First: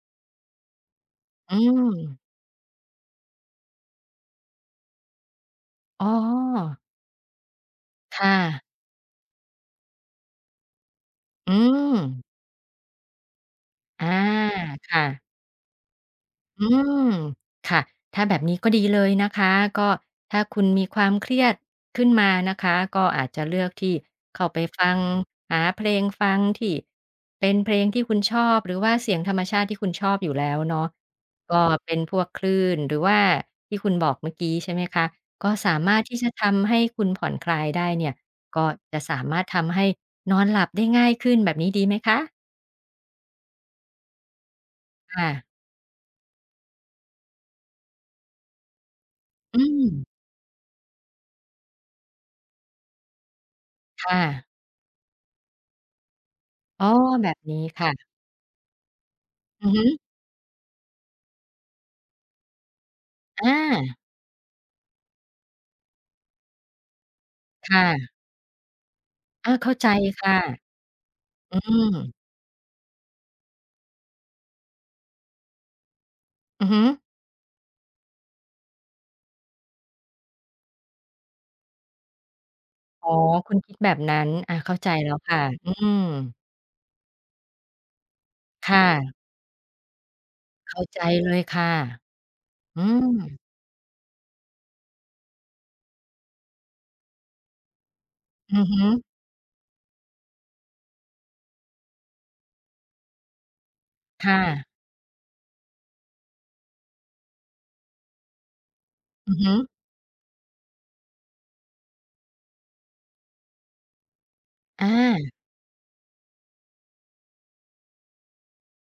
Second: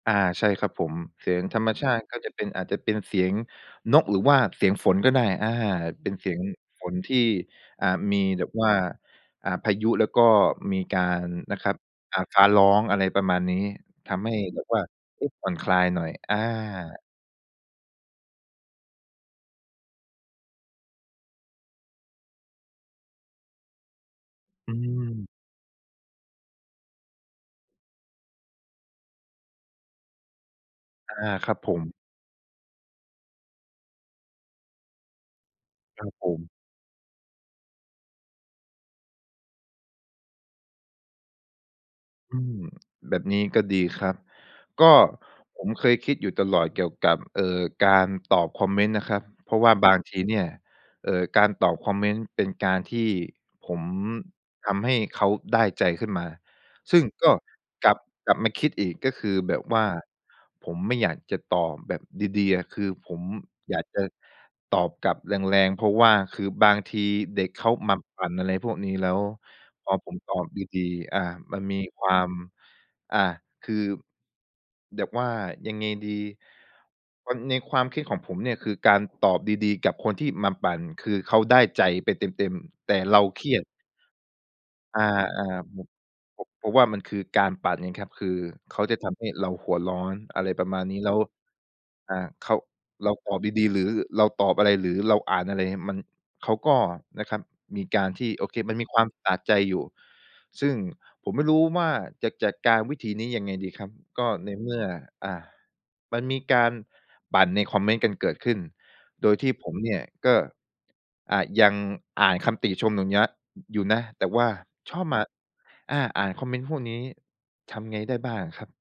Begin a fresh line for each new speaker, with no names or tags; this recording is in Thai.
อา ใช่ครับผม เสียง
อื
ธรรมชาติก็
ม
จะเป็น อาจจะเป็นเสียงนก หรือว่าเสียงฝนก็ได้ อา
อ๋
เป็
อ
นเสียงฝนที่ อ่า ม
ค
ี
่
แบบ
ะ
ว่า อ่า พายุแล้วก็มีการ
อื
นะครับ อ่า
ม
ฟ้าร้อง อะไรประมาณนี้
อา
ทำให้แบบว่า
ค่ะ
อุ๊ย ผ่อนคลายหน่อย อ
อื
า
ม ค่ะ ถ้าแบบนี้ก็ดีเลยนะคะ ก็ถ้าคุณมีความเครียดขึ้นมานะคะ ก็อาจจะเลือกที่เข้าไป
อื
ฟัง
ม
หาเพลงฟังที่ เป็นเพลงที่คุณชอบ หรือว่าเสียงธรรมชาติที่คุณชอบอยู่แล้วเนาะ
อา คร
ก
ับ
็
ผ
เป
ม
็นพวกคลื่น หรือว่าที่คุณบอกเมื่อกี้ ใช่ไหมคะ ก็สามาร
ค
ถ
รั
ท
บ
ี่
ผ
จะ
ม
ทำให้คุณผ่อนคลายได้เนี่ย ก็จะสามารถทำให้นอนหลับได้ง่ายขึ้น แบบนี้ดีไหมคะ?
อืม แบบนี้ก็ดีครับ ก็
ค่ะ
ผมเคยคิดอยู่ตลอดเกี่ยวกับ เอ่อ การตอบคอมเมนต์นะครับ เพร
อ
าะว่าบาง
ืม
ทีเนี่ย เอ่อ การตอบคอมเมนต์เป็นการที่ผม
ค่ะ
ทำให้เขาได้ใจขึ้นมา
อ๋อ
ซึ่งก
แบ
็
บนี้ค
ก
่
ลับ
ะ
กลับมาคิดอีก ก็คือแบบ
อือ
ว
ฮ
่
ึ
าผมไม่อยากจะตอบแบบดี ๆ อะ คือผม
อ
อยาก
า
จะตอบกลับแรง ๆ เพราะว่าคือบางทีเด็กเข
ค
า
่
มา
ะ
ปั่น อะไรพวกนี้ แล้ว
อา เข้าใ
พ
จ
อผม
ค
ต
่ะ
อบดี ๆ อา
อื
มันมีคว
ม
าม อา คือ แบบว่ายังไงดี
อือฮึ
มัน ในความคิดของผมเนี่ย คือการตอบดี ๆ กับคนที่มาปั่น คือเขาได้ใจไปเต็ม ๆ แต่
อ๋อ
เราเคร
ค
ี
ุณ
ยด
คิดแบบนั้น อา เข้าใจ
อา
แล้วค่ะ อื
ๆ บ
ม
พ เพราะว่ามันคือการปั่นไงครับ คือ
ค
เข
่
าจะท
ะ
ำให้เราหัวร้อน อะไรประ
เข
ม
้
า
า
ณน
ใ
ี
จ
้ แล้ว
เลยค่ะ
อา เขา
อื
เร
ม
าตอบดี ๆ หรือเราตอบอะไร หรือเราอ่านอะไร มัน เขาก็นะครับมีการที่ โอ
อ
เค
ือ
มั
ฮ
นมีคว
ึ
ามสะใจอยู่ ซึ่งผมไม่รู้ว่าจะจัดการวิธีนี้ยังไงดีครับ ก
ค
็
่
ใน
ะ
เมื่อ อ่า มันมีการปั่นในคอมเมนต์กันเกิดขึ้น โด
อื
ย
อ
ท
ฮ
ี่
ึ
ผมเนี่ยก็ อ่า ยังอ่านคำติชม อย่างเนี้ย อยู่นะ แต่ว่า
อ
ชอบมา
า
อา อ่านคอมเมนต์พวกนี้ทำไงได้บ้างครับ?